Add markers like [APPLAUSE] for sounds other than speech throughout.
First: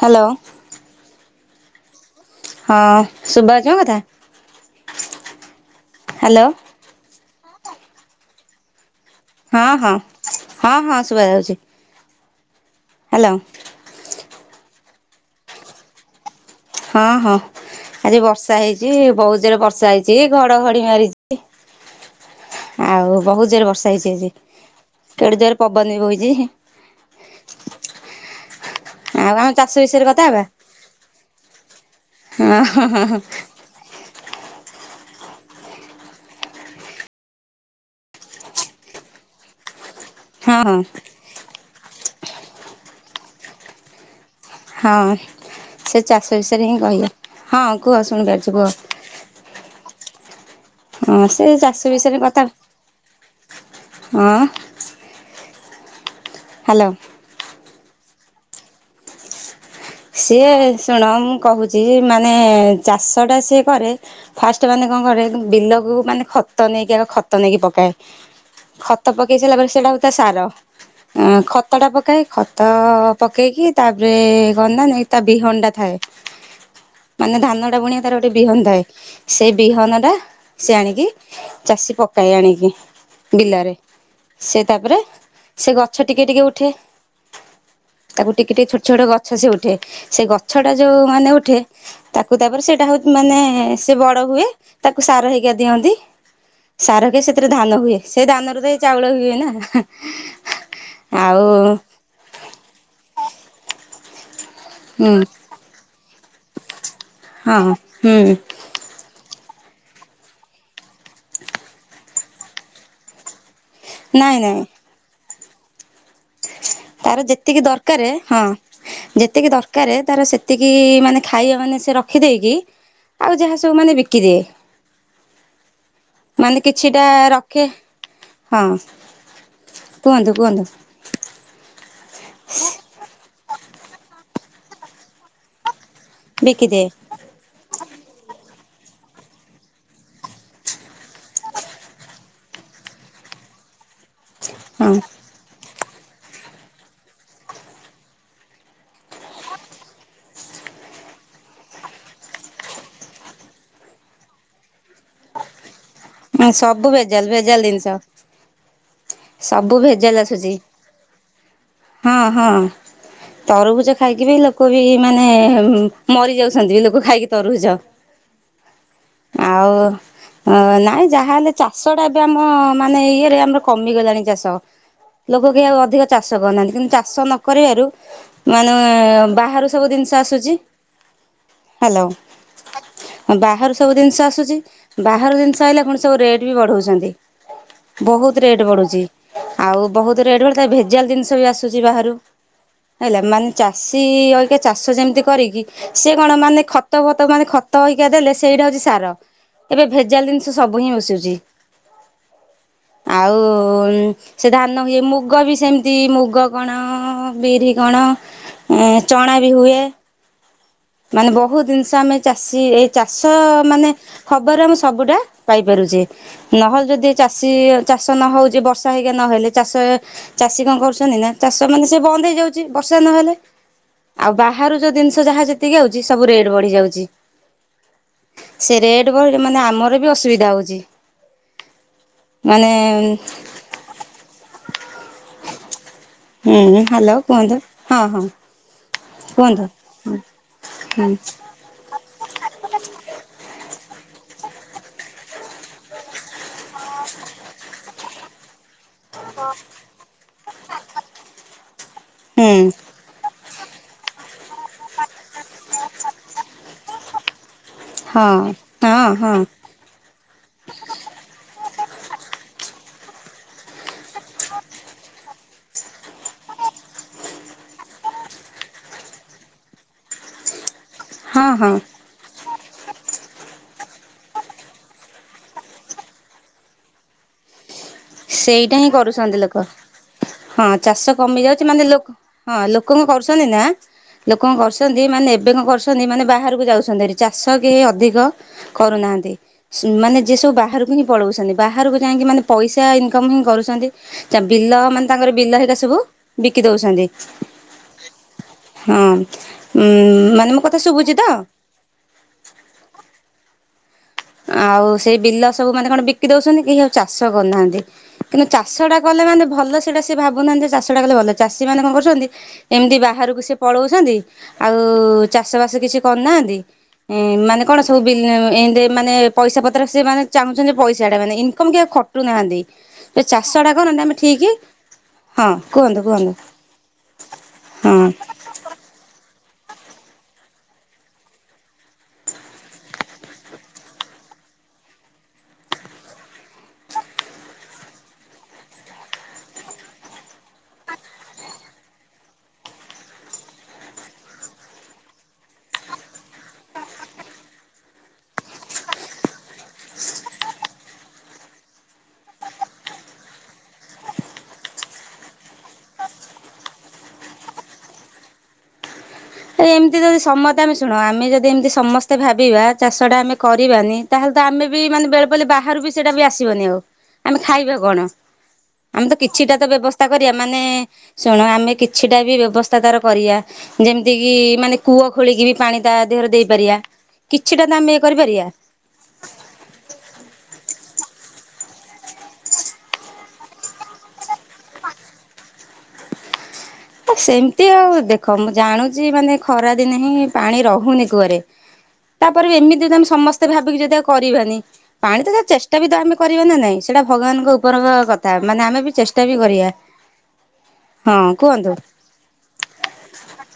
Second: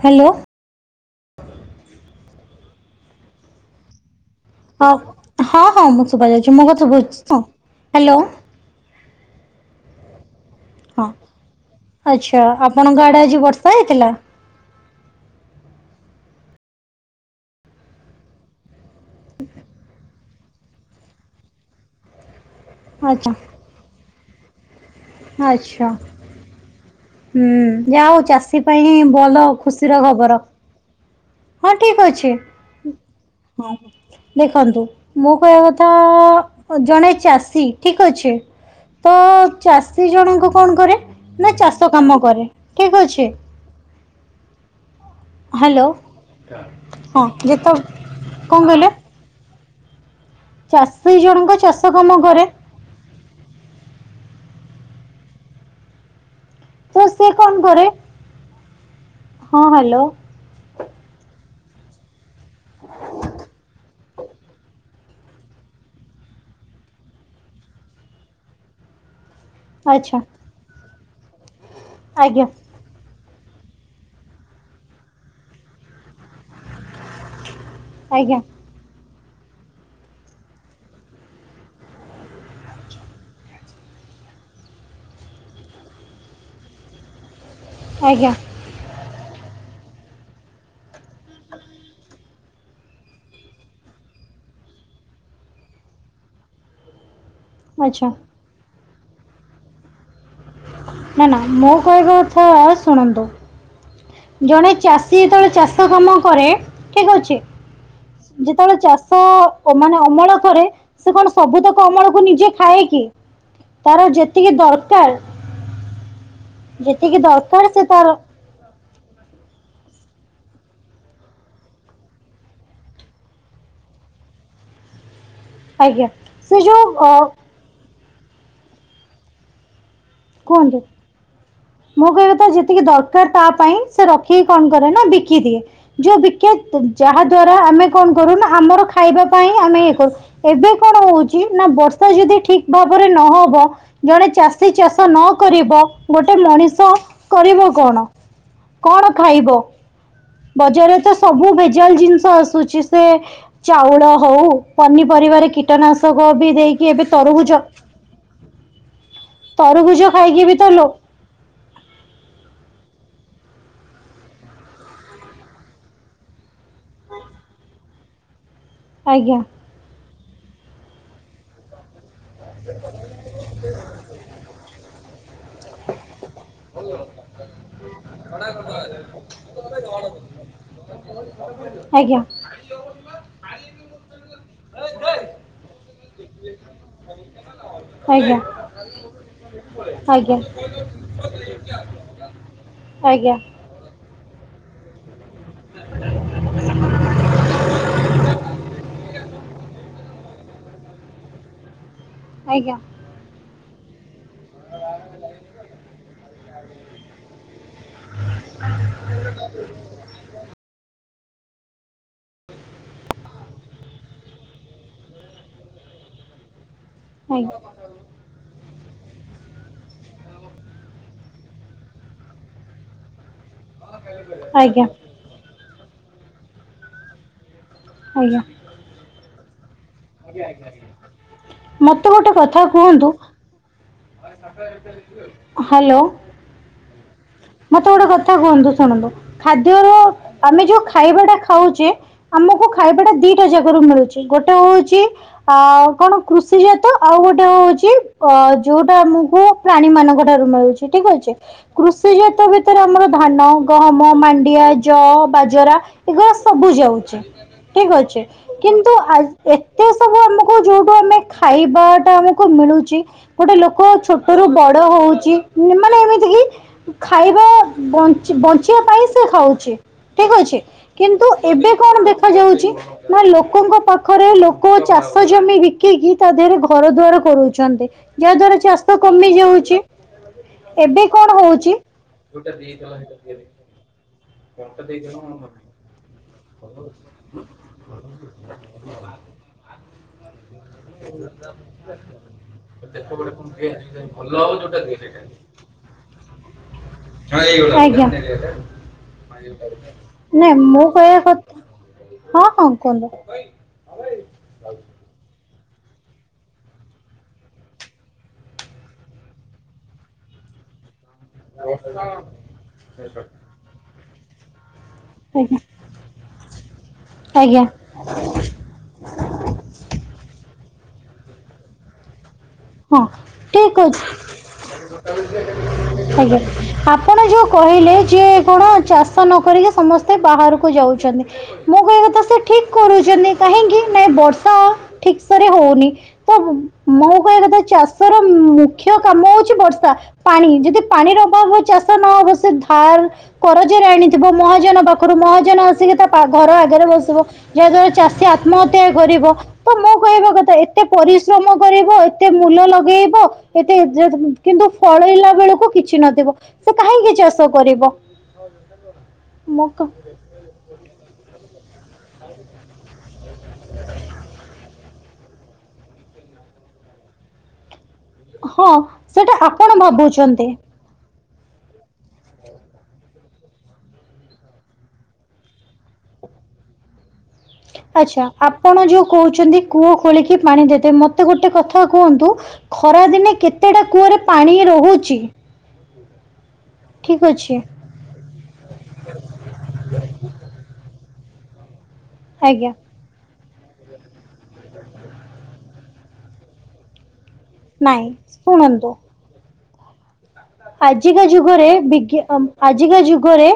Hello hello. ହଁ ଶୁଭାଜାଉଛି ମୋ କଥା। ହଁ ହଁ ହଁ ମୁଁ ହ୍ୟାଲୋ ଶୁଭାଜାଉଛି ମୋ କଥା ଶୁଭୁଛି ତ ହାଲୋ। ହଁ ହଁ ହଁ ହଁ ଶୁଭା ଯାଉଛି। ତ ଆପଣଙ୍କ ଆଡେ ଆଜି ବର୍ଷା ହେଇଥିଲା। ହଁ ହଁ। ଆଜି ବର୍ଷା ହେଇଛି ବହୁତ ଜୋରେ ବର୍ଷା ହେଇଛି ଘଡଘଡି ମାରିଛି। ଆଉ ଆଚ୍ଛା ବହୁତ ଜୋରେ ବର୍ଷା ହେଇଛି ଆଜି। କେଡେ ଜୋରେ ଆଚ୍ଛା ପବନ ବି ବୋହିଛି। ହୁଁ ଯା ହଉ ଚାଷୀ ପାଇଁ ଆଉ ଭଲ ଆମେ ଚାଷ ଖୁସି ବିଷୟରେ ର କଥା ଖବର। ହେବା ହଁ ଠିକ ଅଛି ହଁ ହଁ। ଦେଖନ୍ତୁ ମୋ କହିବା କଥା ଜଣେ ଚାଷୀ ଠିକ ଅଛି। ତ ଚାସ ସି ଜଣଙ୍କ ହଁ କଣ କରେ ନା ଚାଷ କାମ କରେ ଠିକ ଅଛି। ହଁ ହ୍ୟାଲୋ ସେ ଚାଷ ବିଷୟରେ ହିଁ କହିବେ, ହଁ କୁହ ଶୁଣିପାରୁଛି କଣ କୁହ। କହିଲେ ଚାଷୀ ହଁ ସେ ଜଣଙ୍କ ଚାଷ କାମ ବିଷୟରେ କଥା କରେ ହଁ। ହ୍ୟାଲୋ ତ ସେ କଣ କରେ ହଁ ହାଲ ସିଏ ଶୁଣ ମୁଁ କହୁଛି ମାନେ ଚାଷଟା ସିଏ କରେ। ଫାଷ୍ଟ ମାନେ କଣ କରେ ବିଲକୁ ମାନେ ଖତ ନେଇକି ଆଗ ଖତ ନେଇକି ପକାଏ। ଖତ ପକେଇ ସାରିଲା ପରେ ସେଇଟା ହଉଚି ତା ଆଚ୍ଛା ସାର ଖତ ଟା ପକଏ ଆଜ୍ଞା ଖତ। ପକେଇକି ତାପରେ କଣ ନା ନେଇ ତା ବିହନ ଟା ଥାଏ। ମାନେ ଧାନ ଟା ବୁଣିବା ତାର ଗୋଟେ ଆଜ୍ଞା ବିହନ ଥାଏ। ସେଇ ବିହନ ଟା ସେ ଆଣିକି ଚାଷୀ ପକାଏ ଆଣିକି ବିଲରେ। ସେ ତାପରେ ସେ ଗଛ ଟିକେ ଟିକେ ଉଠେ। ଆଜ୍ଞା ତାକୁ ଟିକେ ଟିକେ ଛୋଟ ଛୋଟ ଗ ଛ ସେ ଉଠେ ସେ ଗଛା ଟା ଯୋଉ ମାନେ ଉଠେ ତାକୁ ତାପରେ ସେଇଟା ହଉ ମାନେ ସେ ବଡ। ହୁଏ ତାକୁ ସାର ହେଇକା ଦିଅନ୍ତି ସାର ହେଇ ସେଥିରୁ ଧାନ ହୁଏ ଆଚ୍ଛା ସେଇ ଧାନ ରୁ ତ ଚାଉଳ ହୁଏ ନା। ନା ନା ଆଉ ମୋ କହିବା କଥା ଶୁଣନ୍ତୁ। ଜଣେ ହୁଁ ଚାଷୀ ଯେତେବେଳେ ଚାଷ କାମ କରେ ଠିକ ଅଛି। ହଁ ହୁଁ ଯେତେବେଳେ ଚାଷ। ଓ ମାନେ ଅମଳ କରେ ସେ କଣ ସବୁ ତାକ ଅମଳକୁ ନିଜେ ଖାଏ କି। ତାର ନାଇଁ ଯେତିକି ନାଇଁ ଦରକାର। ତାର ଯେତିକି ଦରକାର ହଁ। ଯେତିକି ଦରକାର ତାର ସେତିକି ମାନେ ଖାଇବା ମାନେ ସେ ରଖିଦେଇକି। ଆଉ ଯାହା ସବୁ ମାନେ ବିକିଦିଏ। ଆଜ୍ଞା ମାନେ, ସେ ଯୋଉ କିଛିଟା ଅ ରଖେ। ହଁ, କୁଅନ୍ତୁ କୁଅନ୍ତୁ? କୁହନ୍ତୁ ମୁଁ କହିବ ତ, ଯେତିକି ଦରକାର ତା ପାଇଁ ସେ ରଖିକି କଣ କରେ ନା ବିକି ଦିଏ। ଯୋଉ ବିକେ, ବିକିଦିଏ ଯାହା ଦ୍ଵାରା ଆମେ କଣ କରୁନା ଆମର ଖାଇବା ପାଇଁ ଆମେ ଇଏ କରୁ, ଏବେ କଣ ହଉଛି ନା ବର୍ଷା ଯଦି ଠିକ ଭାବରେ ନହବ ଜଣେ ଚାଷୀ ଚାଷ ହଁ ନ କରିବ, ଗୋଟେ ମଣିଷ କରିବ କଣ? କଣ ଖାଇବ? ବଜାରରେ ତ ସବୁ ଭେଜାଲ ଜିନିଷ ଆସୁଛି ସେ, ଚାଉଳ ହଉ ପନିପ ପରିବାର କୀଟନାଶକ ବି ସବୁ ଦେଇକି, ଏବେ ଭେଜାଲ ତରୁଭୁଜ ଭେଜାଲ ଜିନିଷ ସବୁ ତରଭୁଜ ଭେଜାଲ ଖାଇକି ଆସୁଛି ବି ତ ଲ ହଁ ହଁ ତରଭୁଜ ଖାଇକି ବି ଲୋକ ବି ମାନେ ମରି ଯାଉଛନ୍ତି, ବି ଲୋକ ଖାଇକି ତରଭୁଜ ଆଜ୍ଞା। ଅ ନାଇଁ ଯାହାହଲେ ଚାଷ ଟା ଏବେ ଆମ ମାନେ ଇଏରେ, ଆମର କମିଗଲାଣି ଚାଷ ଲୋକ କି ଅଧିକ ଚାଷ କରୁନାହାନ୍ତି କିନ୍ତୁ ଚାଷ ନ କରିବାରୁ ମାନେ ବାହାରୁ ସବୁ ଜିନିଷ ଆସୁଛି। ଆଜ [INAUDIBLE] ହାଲୋ ବାହାରୁ ସବୁ ଜିନିଷ ଆସୁଛି, ବାହାର ଜିନିଷ ଆଇଲା, ପୁଣି ସବୁ ରେଟ୍ ବି ବଢଉଛନ୍ତି। ଆଜ୍ଞା ବହୁତ ରେଟ ବଢୁଛି। ଆଉ ବହୁତ ଆଜ୍ଞା। ରେଟ ଭେ ଭେଜାଲ ଜିନିଷ ବି ଆସୁଛି, ବାହାରୁ, ହେଲା ଆଜ୍ଞା ମାନେ ଚାଷୀ ଚାଷ ଯେମିତି କରିକି, ସେ କଣ ମାନେ ଖତ ଭତ ମାନେ ଖତ ଅଇକା ଦେଲେ, ସେଇଟା ହଉଛି ଏବେ ଭେଜାଲି ସବୁ ହିଁ ଆସୁଛି ଆଜ୍ଞା ଆଉ ସେ ଧାନ ହୁଏ, ମୁଗ ବି ସେମିତି ମୁଗ କଣ, ବିରି କଣ ଆ ଚଣା ବି ହୁଏ। ମାନେ ବହୁତ ଜିନିଷ ଆମେ ଚାଷୀ, ଏଇ ଚାଷ ମାନେ ଖବର ଆମେ ସବୁଟା ପାଇପାରୁଛୁ। ନହେଲେ ଯଦି ଚାଷୀ ଆଜ୍ଞା ଚାଷ ନ ହଉଛି ବର୍ଷ [UNINTELLIGIBLE] ନହେଲେ ଚାଷ ଚାଷୀ କଣ କରୁଛନ୍ତି ନା, ଚାଷ ମାନେ ସେ ବନ୍ଦ ହେଇଯାଉଛି, ବର୍ଷା ନହେଲେ ଆଉ ବାହାରୁ ଆଜ୍ଞା ଯୋଉ ଜିନିଷ ଯାହା ଯେତିକି ଆଉଛି ସବୁ ରେଟ ବଢି ଯାଉଛି। ସେ ରେଟ ମାନେ, ଆମର ବି ଅସୁବିଧା ହଉଛି। ମତେ ଗୋଟେ କଥା ମାନେ କୁହନ୍ତୁ? ହାଲୋ ହୁଁ, ହାଲୋ। ମତେ ଗୋଟେ କଥା କୁହନ୍ତୁ ଶୁଣନ୍ତୁ? କୁହନ୍ତୁ ଖାଦ୍ୟର ଆମେ ଯୋଉ ହୁଁ ଖାଇବା ଟା ଖାଉଛେ ଆମକୁ ଖାଇବା ଟା ଦିଟା ଜାଗା ରୁ ମିଳୁଛି। ଗୋଟେ ହଉଛି ଅ କଣ, କୃଷିଜାତ ଆଉ ଗୋଟେ ହଉଛି ଯୋଉଟା ଆମକୁ ପ୍ରାଣୀ ମାନଙ୍କ ଠାରୁ ମିଳୁଛି, ଠିକ ଅଛି। କୃଷି ଜାତ ହୁଁ। ଭିତରେ ଆମର ଧାନ ଗହମ, ମାଣ୍ଡିଆ, ଜ, ବାଜରା, ଏଗୁରା ସବୁ ଯାଉଛି। ଠିକ ଅଛି। ହଁ କିନ୍ତୁ ହଁ ହଁ ଏତେ ସବୁ ଆମକୁ ଯୋଉଠୁ ଆମେ ଖାଇ ଇବା ଟା ଆମକୁ ମିଳୁଛି, ଗୋଟେ ଲୋକ ଛୋଟରୁୁ ବଡ ହଉଛି, ମାନେ ଏମିତି କି ଖାଇବା, ବଞ୍ଚିବା ପାଇଁ ସେ ଖାଉଛି ଠିକ ଅଛି। କିନ୍ତୁ, ହଁ ଏବେ ହଁ କଣ ଦେଖାଯାଉଛି ନା ଲୋକଙ୍କ ପାଖରେ ଲୋକ ଚାଷ ଜମି ବିକିକି ତା ଦେହରେ ଘର ଦୁଆର କରଉଛନ୍ତି। ଯାହା ଦ୍ଵାରା ସେଇଟା ହିଁ ଚାଷ କମି କରୁଛନ୍ତି ଲୋକ। ଯାଉଛି, ହଁ ଏବେ ଚାଷ କଣ କମି ଯାଉଛି ହଉଛି? ମାନେ ଲୋକ ହଁ, ଲୋକ କଣ କରୁଛନ୍ତି, ନାଁ? ଲୋକ କଣ କରୁଛନ୍ତି, ମାନେ ଏବେ କଣ କରୁଛନ୍ତି, ମାନେ ବାହାରକୁ ଯାଉଛନ୍ତିହେରି, ଚାଷ କେହି ଅଧିକ କରୁନାହାଁନ୍ତି। ମାନେ ଯିଏ ସବୁ ବାହାରକୁ ହିଁ ପଳଉଛନ୍ତି, ବାହାରକୁ ଯାଇକି ମାନେ ପଇସା ଇନକମ ହିଁ କରୁଛନ୍ତି, ବିଲ ମାନେ ତାଙ୍କର ବିଲ ହେକା ସବୁ ବିକା ଆଜ୍ଞା। ହଁ। ଉଁ ମାନେ ମୋ କଥା ଶୁଭୁଛି ତ? [UNINTELLIGIBLE] ଆଉ ସେଇ ବିଲ ସବୁମାନେ କଣ ବିକି ଦଉଛନ୍ତି, କେହି ଆଉ ଚାଷ କରୁନାହାଁନ୍ତି। କିନ୍ତୁ ଚାଷଟା କଣ ଦେଖିଆ ଭଲ ସେଇଟା ସେମାନେ ଭାବୁନାହାଁନ୍ତି। ଚାଷ ସେଟା କଲେ ଭଲ, ଚାଷୀମାନେ କଣ କରୁଛନ୍ତି ଏମିତି ବାହାରକୁ ସିଏ ପଳଉଛନ୍ତି ଆଉ ଆଜ୍ଞା ଚାଷବାସ କିଛି କରୁନାହାନ୍ତି, ମାନେ ଆଜ୍ଞା କଣ ସବୁ ବିଲ ଏମ୍ତି ମାନେ ପଇସା ପତ୍ର ସେମାନେ ଚାହୁଁଛନ୍ତି ପଇସାଟା, ମାନେ ଇନକମ୍ କି ଖଟୁନାହାନ୍ତି। ହଁ ଚାଷ ଟା ଠିକ ଅଛି। କରନ୍ତେ ଆମେ ଠିକ୍ ହଁ କୁହନ୍ତୁ କୁହନ୍ତୁ ଆଜ୍ଞା। ଆପଣ ଯୋଉ କହିଲେ ହଁ। ଯେ କଣ ଚାଷ ନ ସମସ୍ତେ ବାହାରକୁ ଯାଉଛନ୍ତି, ମୁଁ କହିବା କଥା ସେ ଠିକ କରୁଛନ୍ତି କାହିଁକି ନାଁ ଏ ବର୍ଷ ଠିକସରେ ହଉନି। ‌ତ ମୁଁ ତ କହିବା କଥା ଚାଷ ର ମ ମୁଖ୍ୟ କାମ ହଉଛି ବର୍ଷା ପାଣି ଯଦି ପାଣି ର ଅଭାବ ହବ ଚାଷ ନ ହବ ସେ ଧାର କରଜରେ ଆଣିଥିବ ମହାଜନ ପାଖରୁ, ମହାଜନ ଆସିକି ତା ପ ଘର ଆଗରେ ଵସିବ। ଯାହାଦ୍ଵାରା ଚାଷୀ ଆତ୍ମହତ୍ୟା କରିବ। ତ ମୋ କହିବା କଥା ଏତେ ପରିଶ୍ରମ କରିବ ଏତେ ମୂଲ ଲଗେଇବ ଏତେ [UNINTELLIGIBLE] କିନ୍ତୁ ଫଳେଇଲା ବେଳକୁ କିଛି ନଥିବ, ସେ କାହିଁକି? ଚାଷ କରିବ? ଆରେ [UNINTELLIGIBLE] ଏମିତି ଯଦି ସମସ୍ତେ ଆମେ ଶୁଣ, ଆମେ ଯଦି ଏମିତି ସମସ୍ତେ ଭାବିବା ଚାଷଟ ଟା ଆମେ କରିବାନି ତାହେଲେ ତ ଆମେ ବି ମାନେ ବେଳ ପଡିଲେ ବାହାରୁ ବି ସେଇଟା ବି ଆସିବନି ଆଉ ଆମେ ଖାଇବା କଣ? ହଁ ଆମେ ତ ସେଟା କିଛିଟା ତ ଆପଣ ବ୍ୟବସ୍ଥା କରିବା ଭାବୁଛନ୍ତି ମାନେ ଶୁଣ ଆମେ କିଛିଟା ବି ବ୍ୟବସ୍ଥା ତାର କରିବା, ଯେମିତି କିି ମାନେ କୂଅ ଖୋଳିକି ବି ପାଣି ତା ଦେହରେ ଦେଇପାରିବା। କିଛିଟା ତ ଆମେ ଇଏ ଆଚ୍ଛା କରିପାରିବା। ଆପଣ ଯୋଉ କହୁଛନ୍ତି, କୂଅ ଖୋଳିକି ପାଣି ଦେବେ। ମତେ ଗୋଟେ କଥା କୁହନ୍ତୁ, ଖରା ଦିନେ କେତେଟା କୂଅରେ ପାଣି ରହୁଛି? ଠିକ୍ ଅଛି ସେମିତି ଆଉ ଦେଖ, ମୁଁ ଜାଣୁଛି ମାନେ ଖରାଦିନେ ହିଁ ପାଣି ରହୁନି। କୁଅ ରେ। ତାପରେ ବି ଆଜ୍ଞା ଏମିତି ତମେ ସମସ୍ତେ। ତେ ଭାବିକି ଯଦି ଆଉ କରିବାନି ପାଣି ତ ଚେଷ୍ଟା ବି ତ ଆମେ କରିବା ନାହିଁ। ସେଇଟା ଭଗବାନଙ୍କ ଉପରଙ୍କ ନାଇଁ କଥା ମାନେ ଆମେ ଶୁଣନ୍ତୁ ବି ଚେଷ୍ଟା ବି କରିବା। ଆଜିକା ହଁ ଯୁଗରେ କୁହନ୍ତୁ ବି କି ଆଜିକା ଯୁଗରେ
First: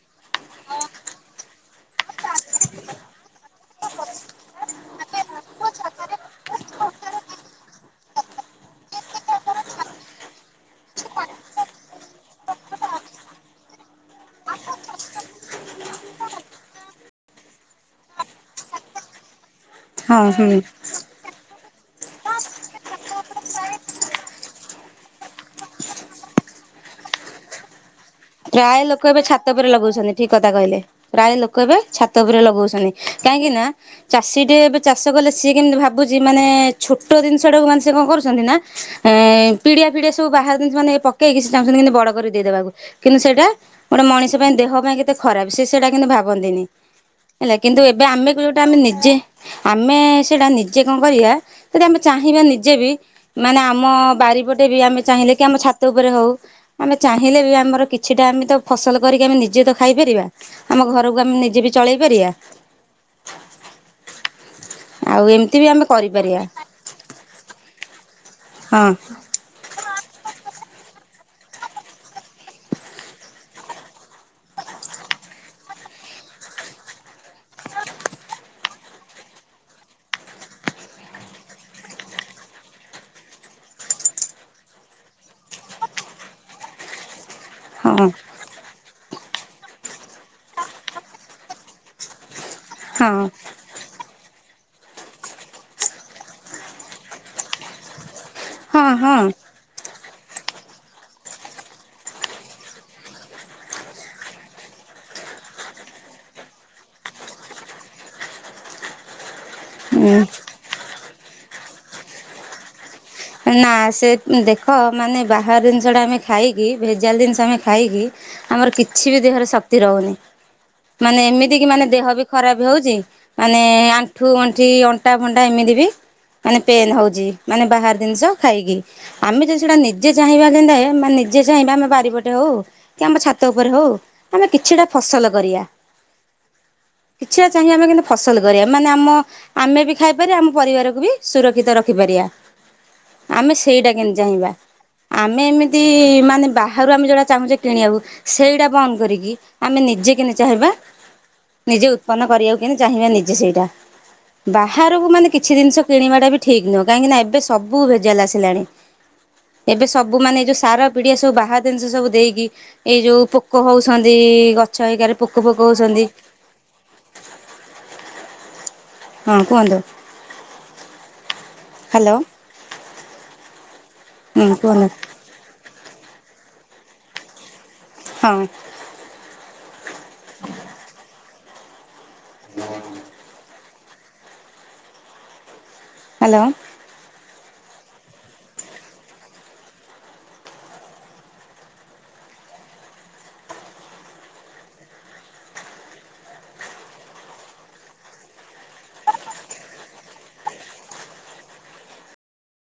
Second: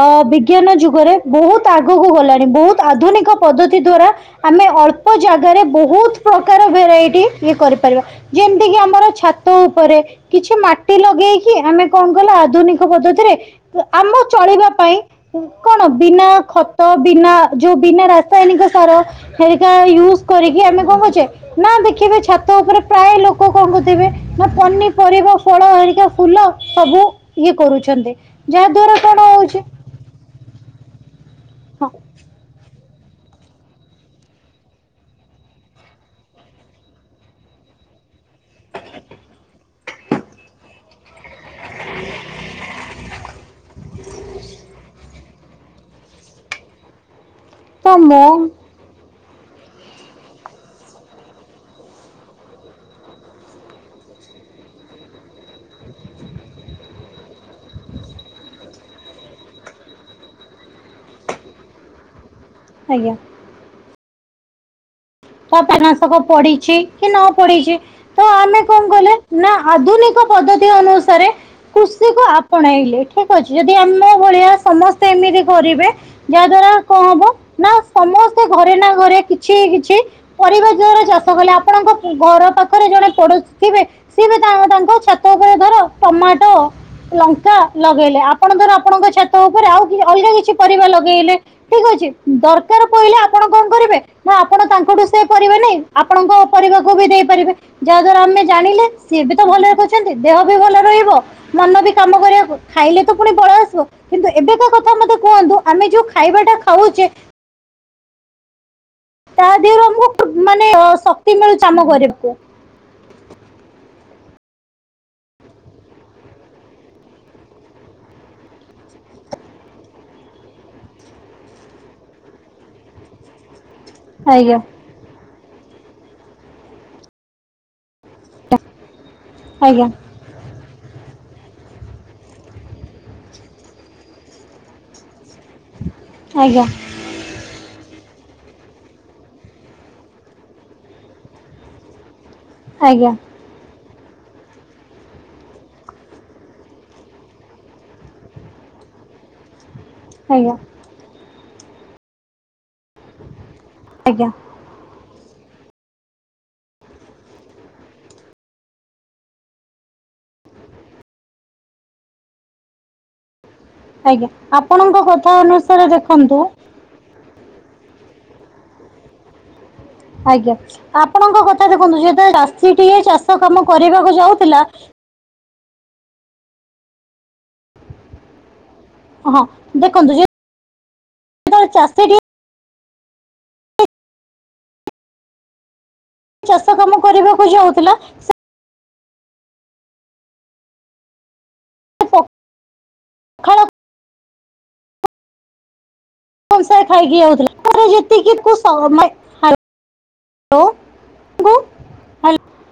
ଅଁ ବିଜ୍ଞାନ ଯୁଗରେ ବହୁତ ଆଗକୁ ଗଲାଣି, ବହୁତ ଆଧୁନିକ ପଦ୍ଧତି ଦ୍ଵାରା ଆମେ ଅ ଅଳ୍ପ ଜାଗାରେ ବହୁତ ପ୍ରକାର ଭେରାଇଟି ଇଏ କରିପାରିବା। ଯେମିତି କି ଆମର ଛାତ ଉପରେ। କିଛି ମାଟି ଲଗେଇକି। କି ଆମେ କଣ କଲା ଆଧୁନିକ ପଦ୍ଧତିରେ ଆମ ଚଳିବା ପାଇଁ କଣ ବିନା ଖତ ବିନା ଯୋଉ ବିନା ରାସାୟନିକ ସାର ସେରିକା ହଁ ୟୁଜ୍ ହୁଁ କରିକି ଆମେ କଣ କରୁଛେ ନା ଦେଖିବେ ଛାତ ଉପରେ ପ୍ରାୟ ଲୋକ କଣ କରୁଥିବେ ନା ପନିପରିବା ଫଳ ଆରିକା ଫୁଲ ସବୁ ଇଏ କରୁଛନ୍ତି। ଯାହା ପ୍ରାୟ ଦ୍ଵାରା ଲୋକ ଏବେ କଣ ଛାତ ହଉଛି ଉପରେ ଲଗଉଛନ୍ତି ଠିକ କଥା କହିଲେ ପ୍ରାୟ ଲୋକ ଏବେ ହଁ ଛାତ ଉପରେ ଲଗଉଛନ୍ତି। କାହିଁକି ନା ଚାଷୀ ଟେ ଏବେ ଚାଷ କଲେ ସିଏ କେମିତି ଭାବୁଛି ମାନେ ଛୋଟ ଜିନିଷ ଟାକୁ ମାନେ ସେ କଣ କରୁ [UNINTELLIGIBLE] ଏ ପିଡିଆ ଫିଡିଆ ସବୁ ବାହାରୁ ମାନେ ପକେଇକି ସେ ଚାହୁଛନ୍ତି ବଡ କରି ଦେଇଦବାକୁ କିନ୍ତୁ ସେଇଟା ଗୋଟେ ମଣିଷ ପାଇଁ ଦେହ ପାଇଁ କେତେ ଖରାପ ସେ ସେଇଟା କିନ୍ତୁ ଭାବନ୍ତିନି ହେଲା କିନ୍ତୁ ତ ଏବେ ମୋ ଆମେ ଯୋଉଟା ଆମେ ନିଜେ ଆମେ ସେଇଟା ନିଜେ କଣ କରିବା ଯଦି ଆମେ ଚାହିଁବା ନିଜେ ବି ମାନେ ଆମ ଚିପଟେ ବି ଆମେ ଚାହିଁଲେ କି ଆମ ଛାତ ଉପରେ ହଉ ଆମେ ଚାହିଁଲେ ବି ଆମର କିଛିଟା ଆମେ ତ ଫସଲ କରିକି ଆମେ ନିଜେ ତ ଖାଇପାରିବା ଆମ ଘରକୁ ଆମେ ନିଜେ ବି ଚଳେଇ ପାରିବା। ଆଜ୍ଞା। ଆଉ ଏମିତି ତ [UNINTELLIGIBLE] ବି ଆମେ ପନାଶକ କରିପାରିବା ପଢିଛି କି ନ ପଢିଛି ତ ଆମେ ହଁ କଣ କହିଲେ ନା ଆଧୁନିକ ପଦ୍ଧତି ଅନୁସାରେ କୃଷିକୁ ଆପଣେଇଲେ ଠିକ୍ ଅଛି ଯଦି ଆମ ଭଳିଆ ସମସ୍ତେ ଏମିତି କରିବେ ଯା ଦ୍ଵାରା କଣ ହବ ନା ସମସ୍ତେ ଘରେ ନା ଘରେ କିଛି କିଛି ପରିବା [UNINTELLIGIBLE] ଜୋରରେ ଚାଷ କଲେ ଆପଣଙ୍କ ଘର ପାଖରେ ଜଣେ ପଡୋଶୀ ଥିବେ ସିଏ ବି ତାଙ୍କ ଛାତ କ ଧର ଟମାଟୋ ଲଙ୍କା ହଁ। ଲଗେଇଲେ ଆପଣଙ୍କର ଲଙ୍କା ଲଗେଇଲେ ଆପଣଧର ଆପଣଙ୍କ ଛାତ ଉପରେ ଆଉ ଅଲଗା କିଛି ପରିବା ଲଗେଇଲେ ଠିକ ଅଛି। ଦରକାର ହଁ ପହିଲେ ଆପଣ କଣ କରିବେ ନା ଆପଣ ତାଙ୍କଠୁ ପାରିବେ ନାାଇଁ ଆପଣଙ୍କ ପରିବାକୁ ବି ଦେଇପାରିବେ ଯାହା ଦ୍ଵାରା ଆମେ ଜାଣିଲେ ହଁ ହଁ ସିଏ ବି ତ ଭଲରେ କହୁଛନ୍ତି। ଦେହ ବି ଭଲ ରହିବ ମନ ବି କାମ କରିବାକୁ ଖାଇଲେ ତ ପୁଣି ବଳ ଆସିବ କିନ୍ତୁ ଏବେକା କଥା ମତେ କୁହନ୍ତୁ ଆମେ ଯୋଉ ଖାଇବା ଟା ଖାଉଛେ? ତା ଦେହରୁ ଉଁ। ଆମକୁ ମାନେ ଶକ୍ତି ମିଳୁଛି କାମ କରିବାକୁ। ନା ସେ ଦେଖ ମାନେ ବାହାର ଜିନିଷ ଟା ଆମେ ଖାଇକି ଭେଜାଲ ଜିନିଷ ଆମେ ଖାଇକି? ଆମର କିଛି ବି ଦେହରେ ଶକ୍ତି ରହୁନି। ମାନେ ଏମିତି କି ମାନେ ଦେହ ବି ଖରାପ ହଉଛି ମାନେ ଆଜ୍ଞା ଆଣ୍ଠୁଗଣ୍ଠି ଅଣ୍ଟା ଫଣ୍ଟା ଏମିତି ବି ମାନେ ପେନ୍ ହଉଛିା ଜିନିଷ ଖାଇକି ଆମେ ଯଦି ସେଟା ଆଜ୍ଞା ନିଜେ ଚାହିଁବା ଯେନ୍ତା। ନିଜେ ଚାାଇଁବା ଆମେ ବାରିପଟେ ହଉ କି ଆମ ଛାତ ଉପରେ ହଉ ଆମେ କିଛିଟା ଫସଲ କରିବା ଆଜ୍ଞା କିଛିଟା ଚାହି ଆମେ କିନ୍ତୁ? ଫସଲ କରିବା ମାନେ ଆମ ଆମେ ବି ଖାଇପାରିବା ଆମ ପରିବାରକୁ ବି ସୁରକ୍ଷିତ ରଖିପାରିବା। ଆଜ୍ଞା ଆମେ ସେଇଟା କେମତି ଚାହିଁବା। ଆମେ ଏମିତି ମାନେ ବାହାରୁ ଆମେ ଯୋଉଟା ଚାହୁଁଛେ କିଣିବାକୁ ସେଇଟା ବନ୍ଦ କରିକି ଆମେ ନିଜେ କେମିତି ଆଜ୍ଞା ଚାହିଁବା ନିଜେ ଉତ୍ପନ୍ନ କରିବାକୁ। ଚାହିଁବା ନିଜେ ସେଇଟା ଆଜ୍ଞା ବାହାରକୁ ମାନେ କିଛି ଜିନିଷ କିଣିବା ଟା ବି ଠିକ ନୁହଁ କାହିଁକିନା ଏବେ ସବୁ ଭେଜାଲ ଆସିଲାଣି। ଏବେ ସବୁ ମାନେ ଏ ଯୋଉ ସାର ପିଡିଆ ସବୁ ବାହା ଜିନିଷ ସବୁ ଦେଇକି ଏଇ ଯୋଉ ପୋକ ପୋକ ହଉଛନ୍ତି ଆଜ୍ଞା ଗଛ ଆପଣଙ୍କ ହେଇକାରେ କଥା ପୋକ ଫୋକ ଅନୁସାରେ ହଉଛନ୍ତି। ଦେଖନ୍ତୁ ହଁ କୁହନ୍ତୁ? ଆଜ୍ଞା ଆପଣଙ୍କ କଥା ଦେଖନ୍ତୁ ହ୍ୟାଲୋ ଯେତବେଳେ ଚାଷୀ ଟିଏ ଚାଷ କାମ କରିବାକୁ ହୁଁ ଯାଉଥିଲା। କୁହନ୍ତୁ ହଁ। ହହଁ ଦେଖନ୍ତୁ ଯେ ଳେ ଚାଷୀ ଟିଏ। ହଁ। [UNINTELLIGIBLE] ହ୍ୟାଲୋ। ଚାଷ କାମ କରିବାକୁ ଯାଉଥିଲା ସେ ଖଣ। କସେ ଖାଇକି ଯଉଥିଲା ଯେତିକିକୁ ସମୟ ହ୍ୟାଲୋ କୁ ହା।